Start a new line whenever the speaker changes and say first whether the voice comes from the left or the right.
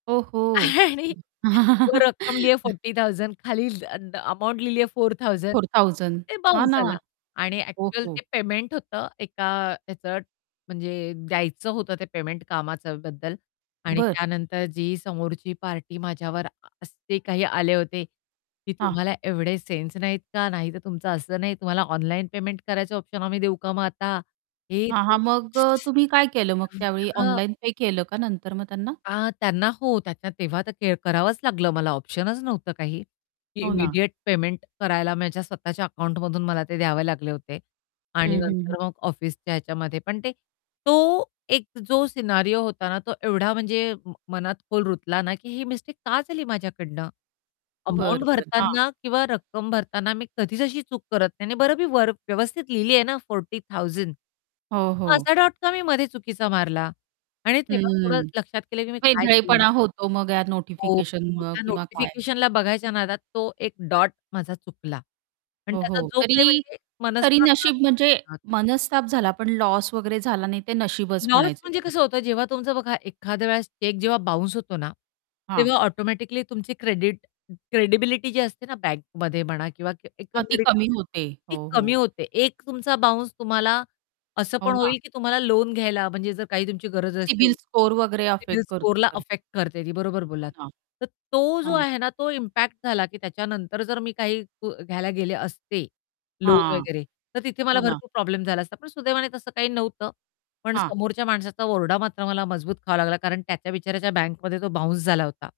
right: ओ हो!
left: आणि वो रकम लिया 40,000 खाली ल अ, अन् अमाउंट लिहिली आहे 4,000
right: 4,000
left: ते
right: हां
left: बाउन्स
right: ना.
left: झाला आणि
right: हो,
left: ॲक्चुअल
right: हो.
left: ते पेमेंट होतं एका ह्याचं म्हणजे द्यायचं होतं ते पेमेंट कामाच्याबद्दल आणि
right: बरं.
left: त्यानंतर जी समोरची पार्टी माझ्यावर असे काही आले होते, की
right: हां.
left: "तुम्हाला एवढे सेन्स नाहीत का? नाहीतर तुमचं असं नाही तुम्हाला ऑनलाईन पेमेंट करायचं ऑप्शन आम्ही देऊ का मग आता?" हे,
right: हां,
left: ते.
right: हां. मग अ,
left: [unintelligible]
right: तुम्ही काय केलं मग त्यावेळी
left: हां.
right: ऑनलाईन पे केलं का नंतर मग त्यांना?
left: अ, त्यांना हो, त्याच्या तेव्हा तर क करावंच लागलं मला ऑप्शनच नव्हतं काही, की
right: हो ना.
left: इमिडिएट पेमेंट करायला माझ्या स्वतःच्या अकाउंटमधून मला ते द्यावे लागले होते.
right: हं,
left: आणि
right: हं,
left: नंतर
right: हं.
left: मग ऑफिसच्या ह्याच्यामध्ये पण ते तो एक जो सिनारियो होता ना, तो एवढा म्हणजे म मनात खोल रुतला ना की ही मिस्टेक का झाली माझ्याकडनं? अमाउंट
right: बरं, बरं. हां.
left: भरताना किंवा रक्कम भरताना मी कधीच अशी चूक करत नाही आणि बरं मी वर व्यवस्थित लिहिली आहे ना 40,000,
right: हो,
left: मग
right: हो.
left: असा डॉट का मी मध्ये चुकीचा मारला? आणि तेव्हा थोडं
right: हम्म.
left: लक्षात केलं की मी काय केलेलं.
right: वेंधळेपणा होतो मग या
left: हो, हो,
right: नोटिफिकेशनमुळं
left: त्या
right: किंवा काय.
left: नोटिफिकेशनला बघायच्या नादात तो एक डॉट माझा चुकला आणि
right: हो,
left: त्याचा
right: हो.
left: जो काही
right: तरी
left: म्हणजे
right: तरी
left: मनस्ताप
right: नशीब म्हणजे
left: [unintelligible]
right: मनस्ताप झाला पण लॉस वगैरे झाला नाही ते नशीबच
left: लॉस
right: म्हणायचं
left: म्हणजे
right: तुमचं.
left: कसं होतं, जेव्हा तुमचं बघा एखाद्या वेळेस चेक जेव्हा बाउन्स होतो ना,
right: हां.
left: तेव्हा ऑटोमॅटिकली तुमची क्रेडिट क्रेडिबिलिटी जी असते ना बँकमध्ये म्हणा किंवा
right: हां, ती
left: एकंदरीत
right: कमी
left: [unintelligible]
right: होते.
left: ती
right: हो,
left: कमी
right: हो.
left: होते. एक तुमचा बाउन्स तुम्हाला असं
right: हो
left: पण
right: ना.
left: होईल, की तुम्हाला लोन घ्यायला म्हणजे जर काही तुमची गरज असेल,
right: सिबिल स्कोर वगैरे
left: सीबील
right: अफेक्ट करतो,
left: स्कोररला
right: बरोबर.
left: अफेक्ट करते ती, बरोबर
right: हो
left: बोललात.
right: ना.
left: तर तो जो
right: हां.
left: आहे ना तो इम्पॅक्ट झाला, की त्याच्यानंतर जर मी काही ग घ्यायला गेले असते, लोन
right: हां.
left: वगैरे तर तिथे
right: हो
left: मला
right: ना.
left: भरपूर प्रॉब्लेम झाला असता, पण सुदैवाने तसं काही नव्हतं. पण
right: हां.
left: समोरच्या माणसाचा ओरडा मात्र मला मजबूत खावा लागला. कारण त्याच्या बिचाऱ्याच्या बँकमध्ये तो बाउन्स झाला होता.